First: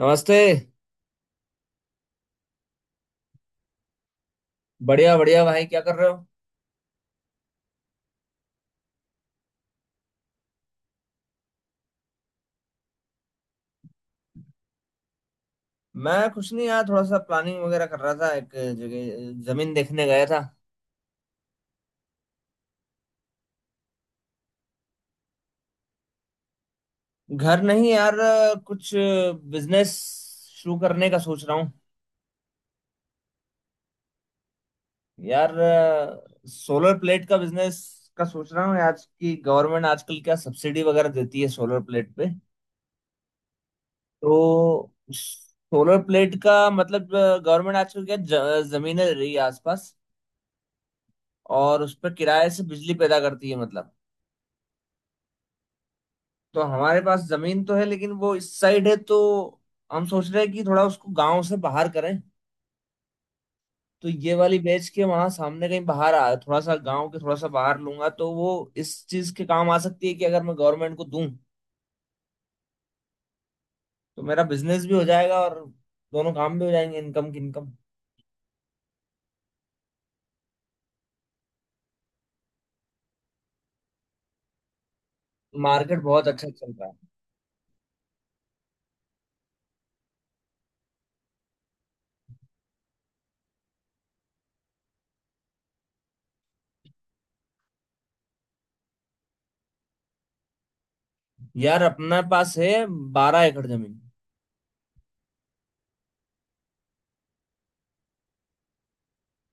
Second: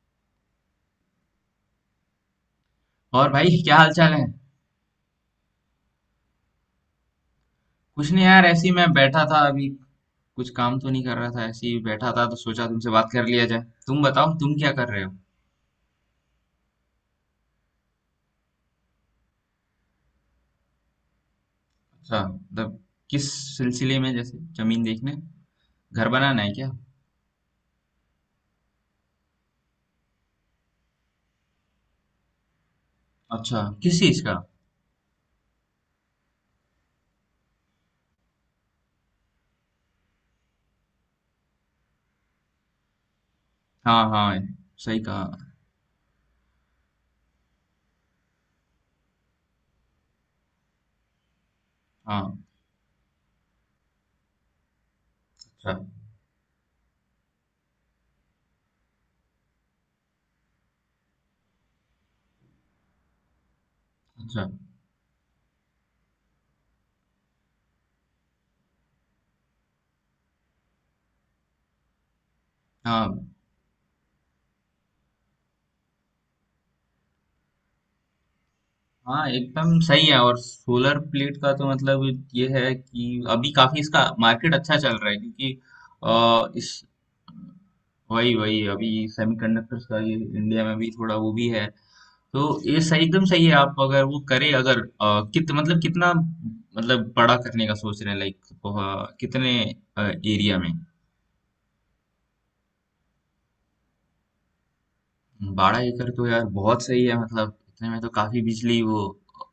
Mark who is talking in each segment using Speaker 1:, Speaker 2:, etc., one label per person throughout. Speaker 1: नमस्ते।
Speaker 2: और भाई क्या हाल चाल है।
Speaker 1: बढ़िया बढ़िया भाई, क्या कर रहे हो?
Speaker 2: कुछ नहीं यार, ऐसे ही मैं बैठा था अभी। कुछ काम तो नहीं कर रहा था, ऐसे ही बैठा था तो सोचा तुमसे बात कर लिया जाए। तुम बताओ, तुम क्या कर रहे हो?
Speaker 1: मैं कुछ नहीं यार, थोड़ा सा प्लानिंग वगैरह कर रहा था। एक जगह जमीन देखने गया था।
Speaker 2: अच्छा, मतलब किस सिलसिले में, जैसे जमीन देखने? घर बनाना है क्या?
Speaker 1: घर नहीं यार, कुछ बिजनेस शुरू करने का सोच रहा हूँ।
Speaker 2: अच्छा, किस चीज का?
Speaker 1: यार सोलर प्लेट का बिजनेस का सोच रहा हूँ। आज की गवर्नमेंट आजकल क्या सब्सिडी वगैरह देती है सोलर प्लेट पे।
Speaker 2: हाँ हाँ,
Speaker 1: तो
Speaker 2: सही कहा।
Speaker 1: सोलर प्लेट का मतलब, गवर्नमेंट आजकल क्या जमीनें ले रही है आसपास, और उस पर
Speaker 2: हाँ।
Speaker 1: किराए से बिजली पैदा करती है मतलब।
Speaker 2: अच्छा।
Speaker 1: तो हमारे पास जमीन तो है, लेकिन वो इस साइड है, तो हम सोच रहे हैं कि थोड़ा उसको गांव से बाहर करें। तो ये
Speaker 2: अच्छा।
Speaker 1: वाली बेच के वहां सामने कहीं बाहर आ थोड़ा सा गांव के थोड़ा सा बाहर लूंगा, तो वो इस चीज के काम आ सकती है कि अगर मैं गवर्नमेंट को दूं
Speaker 2: हाँ
Speaker 1: तो मेरा बिजनेस भी हो जाएगा, और दोनों काम भी हो जाएंगे, इनकम की इनकम।
Speaker 2: हाँ, एकदम सही है। और सोलर प्लेट का तो मतलब ये है कि अभी काफी इसका मार्केट अच्छा चल रहा है, क्योंकि
Speaker 1: मार्केट बहुत अच्छा चल
Speaker 2: इस
Speaker 1: रहा है।
Speaker 2: वही वही अभी सेमीकंडक्टर्स का ये इंडिया में भी थोड़ा वो भी है तो, ये सही एकदम सही है। आप अगर वो करे, अगर अ, कित मतलब कितना, मतलब बड़ा करने का सोच रहे हैं, लाइक कितने एरिया में?
Speaker 1: यार अपने पास है 12 एकड़ जमीन।
Speaker 2: 12 एकड़ तो यार बहुत सही है, मतलब इतने में तो काफी बिजली वो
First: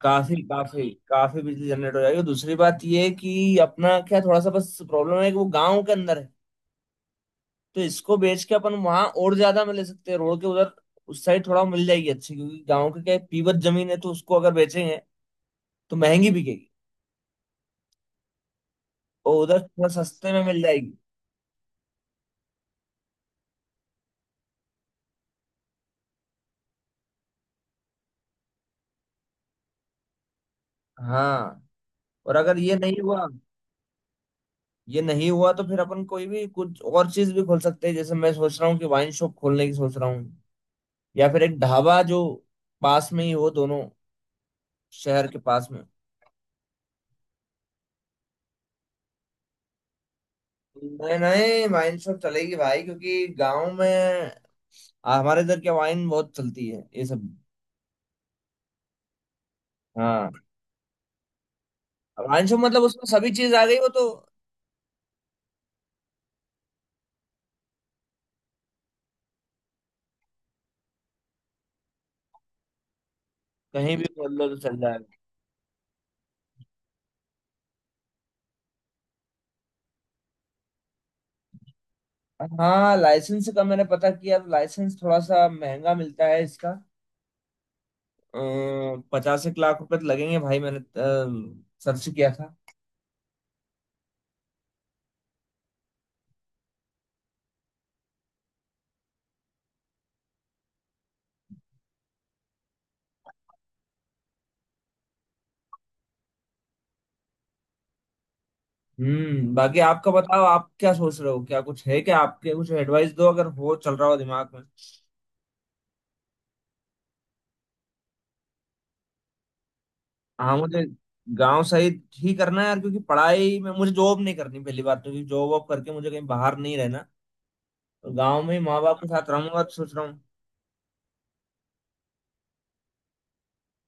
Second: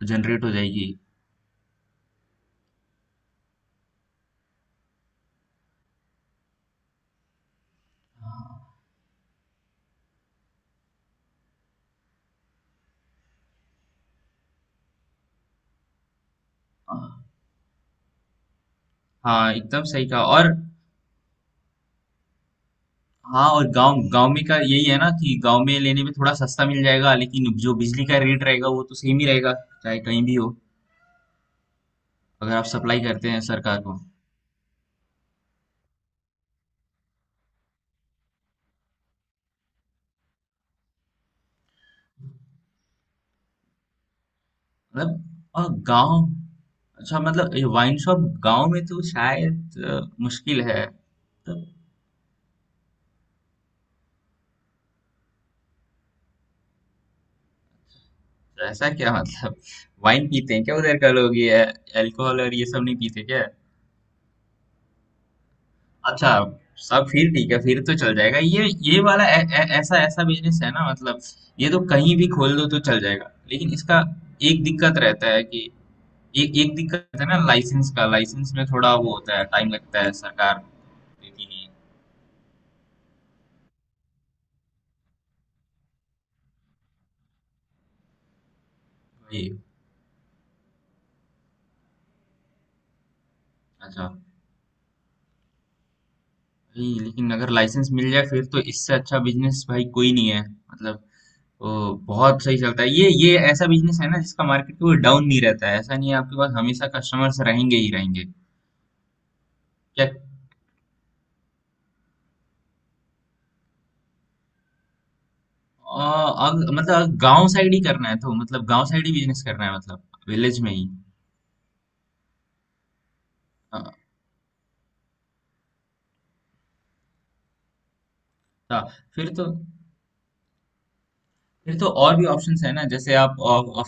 Speaker 1: काफी
Speaker 2: जनरेट हो
Speaker 1: काफी
Speaker 2: जाएगी।
Speaker 1: काफी बिजली जनरेट हो जाएगी। दूसरी बात ये है कि अपना क्या थोड़ा सा बस प्रॉब्लम है कि वो गांव के अंदर है, तो इसको बेच के अपन वहां और ज्यादा में ले सकते हैं रोड के उधर। उस साइड थोड़ा मिल जाएगी अच्छी, क्योंकि गांव के क्या है, पीवत जमीन है, तो उसको अगर बेचेंगे तो महंगी बिकेगी,
Speaker 2: अ,
Speaker 1: और
Speaker 2: हाँ
Speaker 1: उधर
Speaker 2: एकदम
Speaker 1: थोड़ा
Speaker 2: सही कहा।
Speaker 1: सस्ते में
Speaker 2: और
Speaker 1: मिल जाएगी।
Speaker 2: हाँ, और गांव गांव में का यही है ना, कि गांव में लेने में थोड़ा सस्ता मिल जाएगा, लेकिन जो बिजली का रेट रहेगा वो तो सेम ही रहेगा, चाहे कहीं भी हो।
Speaker 1: हाँ, और
Speaker 2: अगर
Speaker 1: अगर
Speaker 2: आप
Speaker 1: ये नहीं
Speaker 2: सप्लाई
Speaker 1: हुआ,
Speaker 2: करते हैं सरकार को।
Speaker 1: ये नहीं हुआ तो फिर अपन कोई भी कुछ और चीज भी खोल सकते हैं। जैसे मैं सोच रहा हूँ कि वाइन शॉप खोलने की सोच रहा हूँ, या फिर एक ढाबा जो पास में ही हो, दोनों
Speaker 2: मतलब
Speaker 1: शहर के पास
Speaker 2: और
Speaker 1: में।
Speaker 2: गांव, अच्छा मतलब ये वाइन शॉप गांव में तो शायद मुश्किल है।
Speaker 1: नहीं
Speaker 2: मतलब
Speaker 1: नहीं, वाइन शॉप चलेगी भाई, क्योंकि गांव में हमारे इधर क्या वाइन बहुत चलती है ये सब।
Speaker 2: ऐसा क्या मतलब, वाइन
Speaker 1: हाँ,
Speaker 2: पीते हैं क्या उधर का लोग, ये अल्कोहल और
Speaker 1: वांशो
Speaker 2: ये
Speaker 1: मतलब
Speaker 2: सब नहीं
Speaker 1: उसमें
Speaker 2: पीते
Speaker 1: सभी
Speaker 2: क्या?
Speaker 1: चीज आ गई वो तो,
Speaker 2: अच्छा, सब फिर ठीक है, फिर तो चल जाएगा। ये वाला ऐ, ऐ, ऐसा ऐसा बिजनेस है ना मतलब, ये तो कहीं भी खोल दो तो चल जाएगा, लेकिन
Speaker 1: कहीं
Speaker 2: इसका
Speaker 1: भी खोल लो तो
Speaker 2: एक
Speaker 1: चल
Speaker 2: दिक्कत
Speaker 1: जाएगा।
Speaker 2: रहता है कि एक एक दिक्कत है ना, लाइसेंस का। लाइसेंस में थोड़ा वो होता है, टाइम लगता है, सरकार देती नहीं है।
Speaker 1: हाँ, लाइसेंस का मैंने पता किया तो लाइसेंस थोड़ा सा महंगा मिलता है इसका। पचास
Speaker 2: वही।
Speaker 1: एक लाख रुपए तो लगेंगे भाई, मैंने सर्च किया था।
Speaker 2: अच्छा। भाई लेकिन अगर लाइसेंस मिल जाए फिर तो इससे अच्छा बिजनेस भाई कोई नहीं है, मतलब वो बहुत सही चलता है। ये ऐसा बिजनेस है ना जिसका मार्केट कोई डाउन नहीं रहता है, ऐसा नहीं है, आपके पास हमेशा कस्टमर्स रहेंगे ही रहेंगे।
Speaker 1: हम्म, बाकी
Speaker 2: क्या
Speaker 1: आपका बताओ, आप क्या सोच रहे हो, क्या कुछ है क्या, आपके कुछ एडवाइस दो अगर हो चल रहा हो दिमाग में।
Speaker 2: आ, मतलब गांव साइड ही करना है, तो मतलब गांव साइड ही बिजनेस करना है, मतलब
Speaker 1: हाँ,
Speaker 2: विलेज में
Speaker 1: मुझे
Speaker 2: ही?
Speaker 1: गांव सही ही करना है यार, क्योंकि पढ़ाई में
Speaker 2: अच्छा,
Speaker 1: मुझे जॉब नहीं करनी पहली बात, तो क्योंकि जॉब वॉब करके मुझे कहीं बाहर नहीं रहना। तो गांव में ही माँ बाप के
Speaker 2: फिर
Speaker 1: साथ
Speaker 2: तो
Speaker 1: रहूंगा, तो सोच रहा हूँ।
Speaker 2: और भी ऑप्शंस है ना, जैसे आप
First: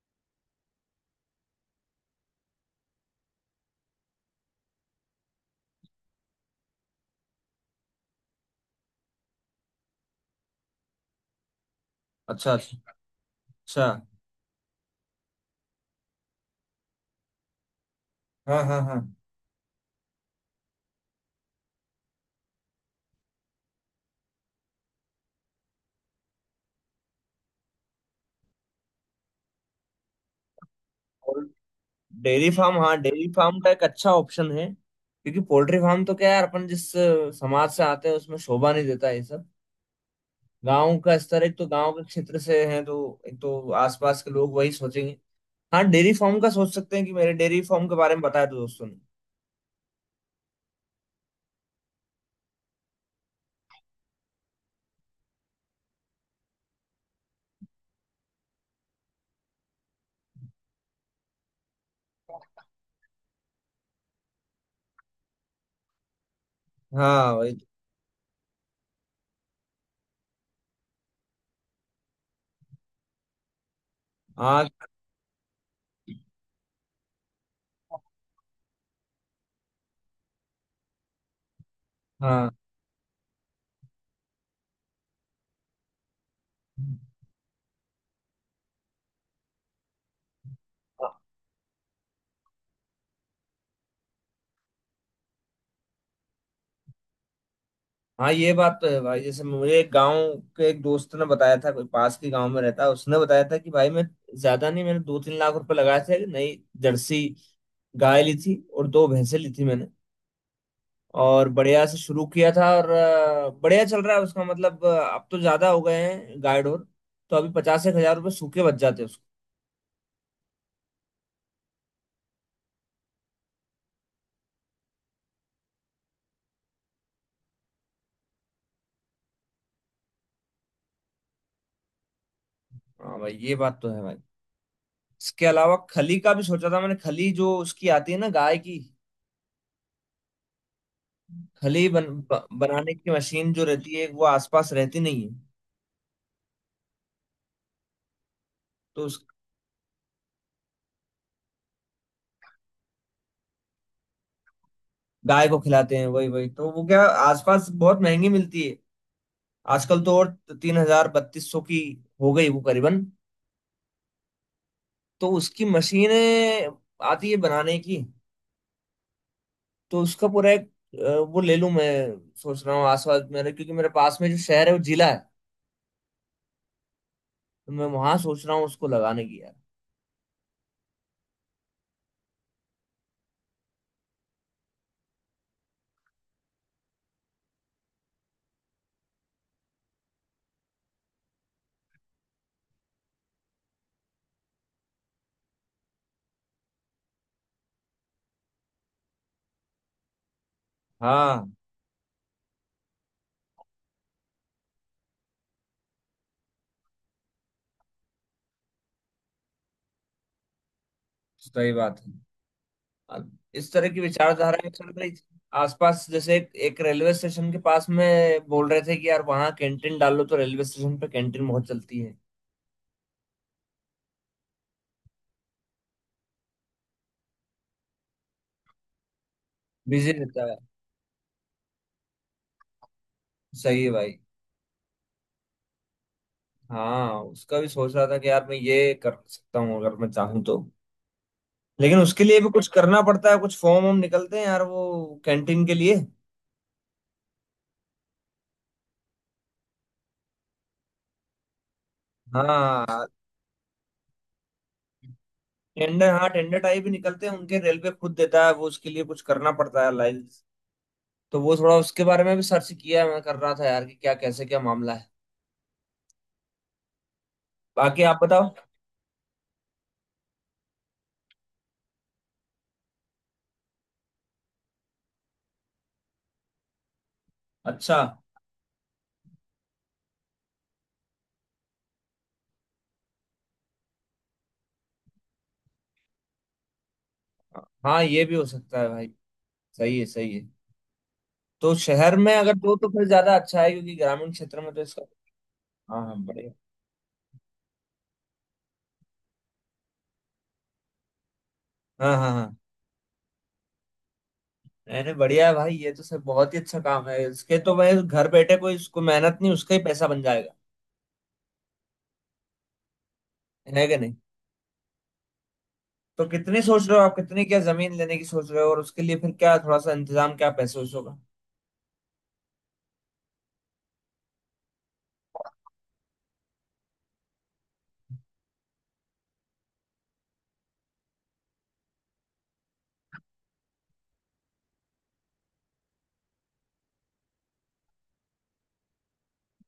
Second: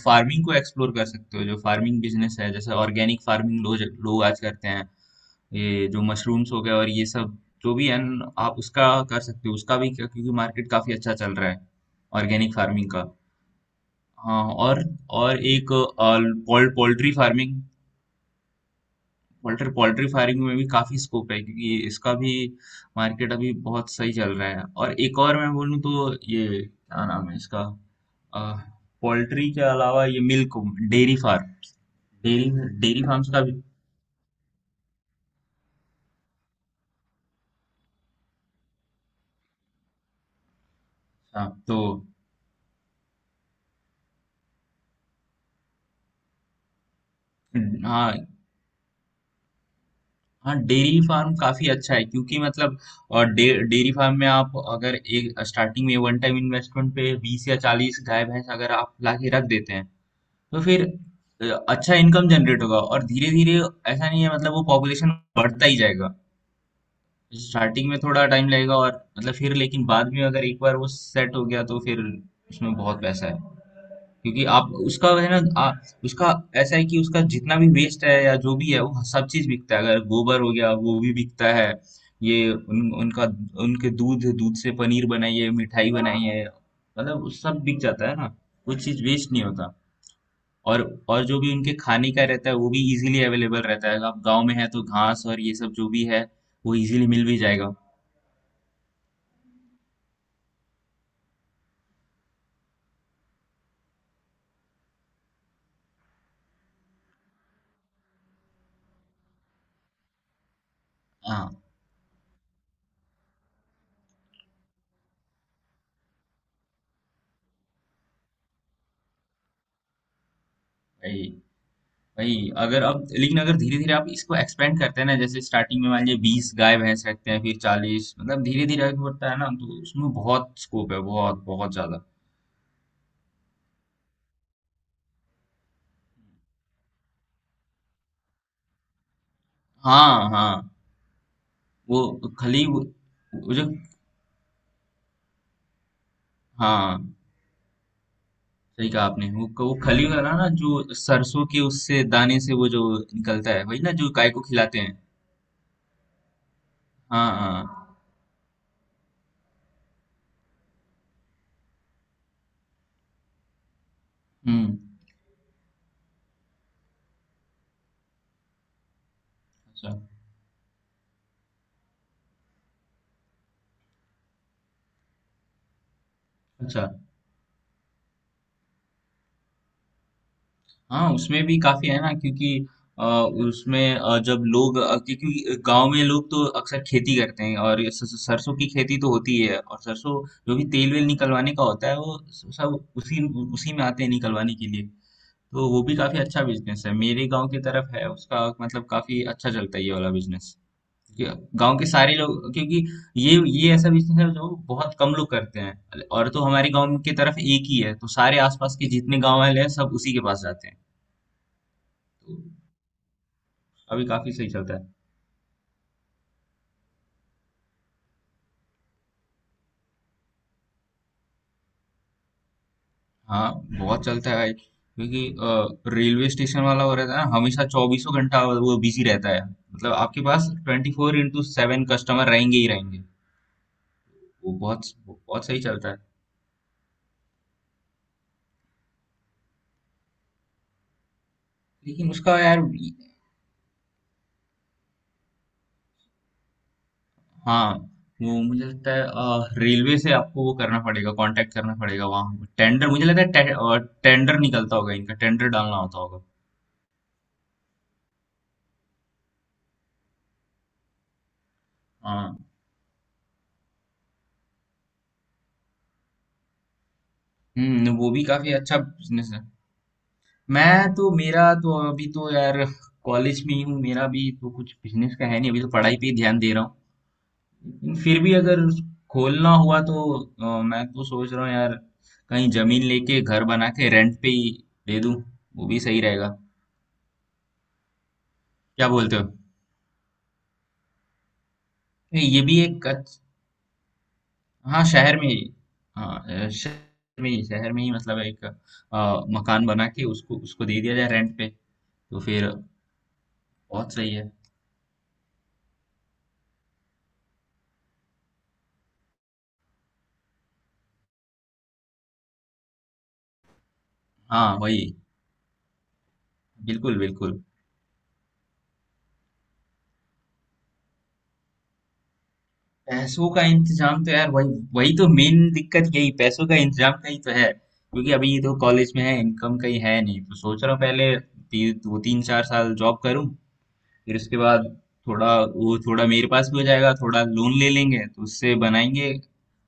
Speaker 2: फार्मिंग को एक्सप्लोर कर सकते हो। जो फार्मिंग बिजनेस है जैसे ऑर्गेनिक फार्मिंग लोग लोग आज करते हैं, ये जो मशरूम्स हो गए और ये सब जो भी है न, आप उसका कर सकते हो। उसका भी क्या- क्योंकि मार्केट काफी अच्छा चल रहा है
Speaker 1: अच्छा
Speaker 2: ऑर्गेनिक
Speaker 1: अच्छा
Speaker 2: फार्मिंग का।
Speaker 1: अच्छा।
Speaker 2: हाँ, और एक पोल्ट्री फार्मिंग।
Speaker 1: हाँ हाँ हाँ।
Speaker 2: पोल्ट्री पोल्ट्री फार्मिंग में भी काफी स्कोप है, क्योंकि इसका भी मार्केट अभी बहुत सही चल रहा है। और एक और मैं बोलूँ तो ये क्या नाम है इसका, पोल्ट्री के अलावा ये मिल्क, डेयरी
Speaker 1: और
Speaker 2: फार्म।
Speaker 1: डेयरी
Speaker 2: डेयरी
Speaker 1: फार्म, हाँ
Speaker 2: डेयरी फार्म्स
Speaker 1: डेयरी
Speaker 2: का
Speaker 1: फार्म
Speaker 2: भी।
Speaker 1: का एक अच्छा ऑप्शन है, क्योंकि पोल्ट्री फार्म तो क्या यार, अपन जिस समाज से आते हैं उसमें शोभा नहीं देता ये सब। गांव का स्तर
Speaker 2: हाँ
Speaker 1: एक तो
Speaker 2: तो।
Speaker 1: गांव के क्षेत्र से है, तो एक तो आसपास के लोग वही सोचेंगे। हाँ, डेयरी फार्म का सोच सकते हैं, कि मेरे डेयरी फार्म के
Speaker 2: हाँ
Speaker 1: बारे में बताया तो दोस्तों ने।
Speaker 2: हाँ, डेयरी फार्म काफी अच्छा है, क्योंकि मतलब अ, डे डेयरी फार्म में आप अगर एक स्टार्टिंग में वन टाइम इन्वेस्टमेंट पे 20 या 40 गाय भैंस अगर आप ला के रख देते हैं, तो फिर अच्छा इनकम जनरेट होगा। और धीरे धीरे, ऐसा नहीं है, मतलब वो पॉपुलेशन बढ़ता ही जाएगा।
Speaker 1: हाँ वही तो।
Speaker 2: स्टार्टिंग में थोड़ा टाइम लगेगा और मतलब फिर, लेकिन बाद में अगर एक बार वो सेट हो गया तो फिर उसमें बहुत पैसा है। क्योंकि
Speaker 1: हाँ
Speaker 2: आप उसका है ना, उसका ऐसा है कि उसका जितना भी वेस्ट है या जो भी है वो सब चीज बिकता है, अगर गोबर हो गया वो भी बिकता है।
Speaker 1: हाँ
Speaker 2: ये उनका, उनके दूध दूध से पनीर बनाइए, मिठाई बनाइए, मतलब उस सब बिक जाता है ना, कुछ चीज वेस्ट नहीं होता। और और जो भी उनके खाने का रहता है वो भी इजीली अवेलेबल रहता है, आप गांव में है तो घास और ये सब जो भी है वो इजीली मिल भी जाएगा।
Speaker 1: हाँ, ये बात तो है भाई। जैसे मुझे एक गांव के एक दोस्त ने बताया था, कोई पास के गांव में रहता है, उसने बताया था कि भाई मैं ज्यादा नहीं, मैंने 2 3 लाख रुपए लगाए थे। नई जर्सी गाय ली थी और दो भैंसें ली थी मैंने, और
Speaker 2: हाँ
Speaker 1: बढ़िया से शुरू किया था, और बढ़िया चल रहा है उसका मतलब अब तो ज्यादा हो गए हैं गाय डोर। तो अभी 50 एक हजार रुपये सूखे बच जाते हैं उसको।
Speaker 2: वही। अगर अब, लेकिन अगर धीरे धीरे आप इसको एक्सपेंड करते हैं ना, जैसे स्टार्टिंग में मान लीजिए 20 गाय भैंस रखते हैं, फिर 40, मतलब धीरे धीरे आगे बढ़ता है ना, तो उसमें बहुत स्कोप है, बहुत बहुत ज्यादा।
Speaker 1: हाँ भाई, ये बात तो है भाई। इसके अलावा खली का भी सोचा था मैंने, खली जो उसकी आती है ना गाय की,
Speaker 2: हाँ हाँ,
Speaker 1: खली
Speaker 2: वो खली वो,
Speaker 1: बनाने की मशीन
Speaker 2: वो
Speaker 1: जो
Speaker 2: जो,
Speaker 1: रहती है वो आसपास रहती नहीं है।
Speaker 2: हाँ सही कहा
Speaker 1: तो उस
Speaker 2: आपने, वो खली वाला ना, जो सरसों के, उससे दाने से वो जो निकलता है, वही ना जो गाय को खिलाते हैं।
Speaker 1: गाय को खिलाते हैं वही वही, तो वो क्या
Speaker 2: हाँ
Speaker 1: आसपास
Speaker 2: हाँ।
Speaker 1: बहुत महंगी मिलती है आजकल तो, और 3000 3200 की हो गई वो करीबन।
Speaker 2: हम्म।
Speaker 1: तो उसकी मशीनें आती है बनाने की,
Speaker 2: अच्छा
Speaker 1: तो उसका पूरा एक वो ले लूं मैं, सोच रहा हूँ आसपास मेरे, क्योंकि मेरे पास में जो शहर है वो जिला है।
Speaker 2: अच्छा।
Speaker 1: तो मैं वहां सोच रहा हूँ उसको लगाने की यार।
Speaker 2: हाँ, उसमें भी काफी है ना, क्योंकि अ, उसमें जब लोग क्योंकि गांव में लोग तो अक्सर खेती करते हैं, और ये सरसों की खेती तो होती है, और सरसों जो भी तेल वेल निकलवाने का होता है वो सब उसी उसी में आते हैं निकलवाने के लिए। तो वो भी काफी अच्छा बिजनेस है, मेरे गांव की तरफ है उसका, मतलब काफी अच्छा चलता है ये वाला बिजनेस,
Speaker 1: हाँ
Speaker 2: क्योंकि गांव के सारे लोग, क्योंकि ये ऐसा बिजनेस है जो बहुत कम लोग करते हैं, और तो हमारे गांव की तरफ एक ही है, तो सारे आसपास के जितने गांव वाले हैं सब उसी के पास जाते हैं,
Speaker 1: तो सही बात है।
Speaker 2: तो
Speaker 1: अब इस तरह की
Speaker 2: अभी काफी सही
Speaker 1: विचारधाराएं
Speaker 2: चलता है।
Speaker 1: चल रही थी आसपास। जैसे एक रेलवे स्टेशन के पास में बोल रहे थे कि यार वहाँ कैंटीन डाल लो तो रेलवे स्टेशन पे कैंटीन बहुत चलती है।
Speaker 2: हाँ बहुत चलता है भाई, क्योंकि रेलवे स्टेशन वाला हो रहता है ना, हमेशा चौबीसों घंटा वो बिजी रहता है, मतलब
Speaker 1: बिजी
Speaker 2: आपके
Speaker 1: रहता
Speaker 2: पास
Speaker 1: है,
Speaker 2: 24x7 कस्टमर रहेंगे ही रहेंगे,
Speaker 1: सही है भाई।
Speaker 2: वो बहुत बहुत सही चलता है।
Speaker 1: हाँ, उसका भी सोच रहा था कि यार मैं ये कर सकता हूँ अगर मैं चाहूँ तो, लेकिन
Speaker 2: लेकिन
Speaker 1: उसके
Speaker 2: उसका
Speaker 1: लिए भी
Speaker 2: यार,
Speaker 1: कुछ करना पड़ता है, कुछ फॉर्म वॉर्म निकलते हैं यार वो कैंटीन के लिए।
Speaker 2: हाँ, वो मुझे लगता है रेलवे से आपको वो करना पड़ेगा, कांटेक्ट करना पड़ेगा वहाँ, टेंडर मुझे
Speaker 1: हाँ,
Speaker 2: लगता है टेंडर निकलता होगा इनका, टेंडर डालना होता
Speaker 1: टेंडर,
Speaker 2: होगा।
Speaker 1: हाँ टेंडर टाइप ही निकलते हैं उनके, रेलवे खुद देता है वो, उसके लिए कुछ करना पड़ता है लाइन। तो वो थोड़ा उसके बारे में
Speaker 2: हाँ
Speaker 1: भी सर्च किया है मैं कर रहा था यार, कि क्या कैसे क्या मामला है।
Speaker 2: हम्म,
Speaker 1: बाकी
Speaker 2: वो
Speaker 1: आप
Speaker 2: भी काफी
Speaker 1: बताओ।
Speaker 2: अच्छा बिजनेस है। मैं तो, मेरा तो अभी तो यार कॉलेज में ही हूँ, मेरा भी तो कुछ बिजनेस का है नहीं, अभी तो पढ़ाई पे ही ध्यान दे रहा हूँ। लेकिन
Speaker 1: अच्छा।
Speaker 2: फिर भी अगर खोलना हुआ तो मैं तो सोच रहा हूँ यार, कहीं जमीन लेके घर बना के रेंट पे ही दे दूँ, वो भी सही रहेगा।
Speaker 1: हाँ ये भी हो सकता
Speaker 2: क्या
Speaker 1: है भाई।
Speaker 2: बोलते हो?
Speaker 1: सही है सही है। तो शहर में
Speaker 2: ये
Speaker 1: अगर
Speaker 2: भी
Speaker 1: दो
Speaker 2: एक
Speaker 1: तो फिर ज्यादा अच्छा है, क्योंकि ग्रामीण क्षेत्र में तो
Speaker 2: हाँ
Speaker 1: इसका,
Speaker 2: शहर में ही,
Speaker 1: हाँ हाँ
Speaker 2: हाँ शहर में ही, मतलब एक मकान बना के उसको उसको दे दिया जाए रेंट पे,
Speaker 1: हाँ।
Speaker 2: तो
Speaker 1: हाँ
Speaker 2: फिर
Speaker 1: हाँ।
Speaker 2: बहुत सही है।
Speaker 1: मैंने बढ़िया है भाई, ये तो सब बहुत ही अच्छा काम है इसके तो भाई, घर बैठे कोई इसको मेहनत नहीं, उसका ही पैसा बन जाएगा, है कि नहीं।
Speaker 2: हाँ वही।
Speaker 1: तो कितनी सोच
Speaker 2: बिल्कुल
Speaker 1: रहे हो आप,
Speaker 2: बिल्कुल,
Speaker 1: कितनी क्या जमीन लेने की सोच रहे हो, और उसके लिए फिर क्या थोड़ा सा इंतजाम क्या पैसे वैसों का?
Speaker 2: पैसों का इंतजाम तो यार, वही वही तो मेन दिक्कत, यही पैसों का इंतजाम का ही तो है, क्योंकि अभी ये तो कॉलेज में है, इनकम कहीं है नहीं, तो सोच रहा हूँ पहले दो तीन चार साल जॉब करूँ, फिर उसके बाद थोड़ा वो, थोड़ा मेरे पास भी हो जाएगा, थोड़ा लोन ले लेंगे तो उससे बनाएंगे।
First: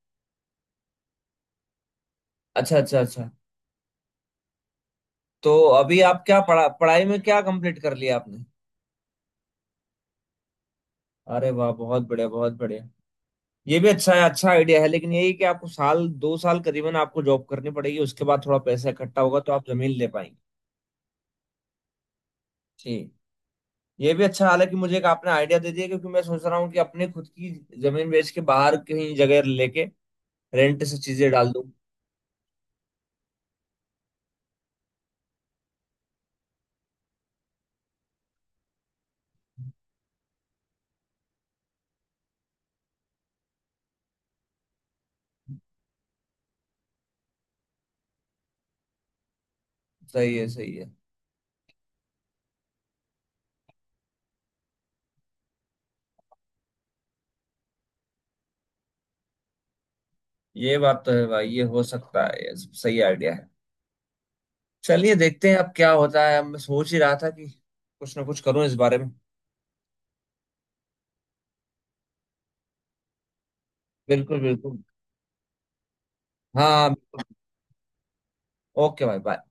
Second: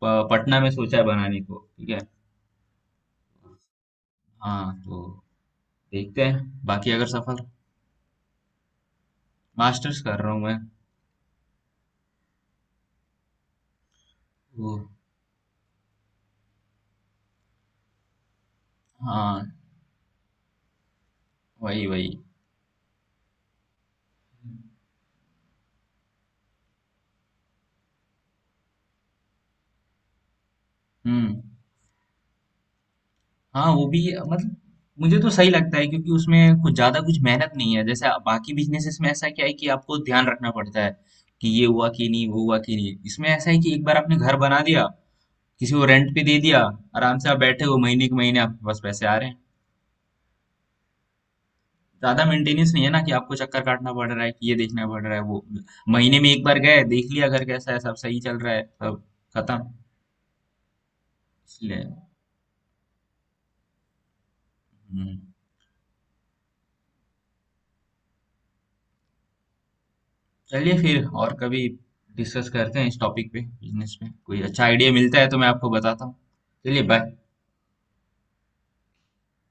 Speaker 2: पटना में सोचा है बनाने को, ठीक है।
Speaker 1: अच्छा अच्छा अच्छा।
Speaker 2: हाँ तो,
Speaker 1: तो अभी आप
Speaker 2: देखते
Speaker 1: क्या
Speaker 2: हैं बाकी
Speaker 1: पढ़ाई
Speaker 2: अगर
Speaker 1: में क्या
Speaker 2: सफल,
Speaker 1: कंप्लीट कर लिया आपने?
Speaker 2: मास्टर्स कर रहा हूँ मैं।
Speaker 1: अरे वाह, बहुत बढ़िया बहुत बढ़िया। ये भी अच्छा है, अच्छा
Speaker 2: वो
Speaker 1: आइडिया है। लेकिन यही कि आपको 1 2 साल करीबन आपको जॉब करनी पड़ेगी, उसके बाद थोड़ा पैसा इकट्ठा होगा
Speaker 2: हाँ,
Speaker 1: तो आप जमीन ले पाएंगे।
Speaker 2: वही वही।
Speaker 1: जी। ये भी अच्छा, हालांकि मुझे एक आपने आइडिया दे दिया, क्योंकि मैं सोच रहा हूँ कि अपने खुद की जमीन बेच के बाहर कहीं जगह लेके रेंट से चीजें
Speaker 2: हम्म।
Speaker 1: डाल दूँ।
Speaker 2: हाँ, वो भी मतलब मुझे तो सही लगता है, क्योंकि उसमें कुछ ज्यादा कुछ मेहनत नहीं है, जैसे बाकी बिजनेसेस में ऐसा क्या है कि आपको ध्यान रखना पड़ता है कि ये हुआ कि नहीं, वो हुआ कि नहीं। इसमें ऐसा है कि एक बार आपने घर बना दिया, किसी को रेंट पे दे दिया, आराम से आप बैठे हो, महीने के महीने आपके पास पैसे आ रहे हैं।
Speaker 1: सही है सही है।
Speaker 2: ज्यादा मेंटेनेंस नहीं है ना, कि आपको चक्कर काटना पड़ रहा है, कि ये देखना पड़ रहा है, वो महीने में एक बार गए देख लिया घर कैसा है, सब सही चल रहा है, सब खत्म।
Speaker 1: ये बात तो है भाई, ये हो
Speaker 2: इसलिए
Speaker 1: सकता है, ये सही आइडिया है। चलिए
Speaker 2: हम्म।
Speaker 1: देखते हैं अब क्या होता है, मैं सोच ही रहा था कि कुछ ना कुछ करूँ इस बारे में।
Speaker 2: चलिए, फिर और कभी डिस्कस करते हैं इस टॉपिक पे, बिजनेस पे
Speaker 1: बिल्कुल
Speaker 2: कोई अच्छा
Speaker 1: बिल्कुल।
Speaker 2: आइडिया मिलता है तो मैं आपको बताता हूँ। चलिए,
Speaker 1: हाँ
Speaker 2: बाय।
Speaker 1: बिल्कुल। ओके भाई, बाय।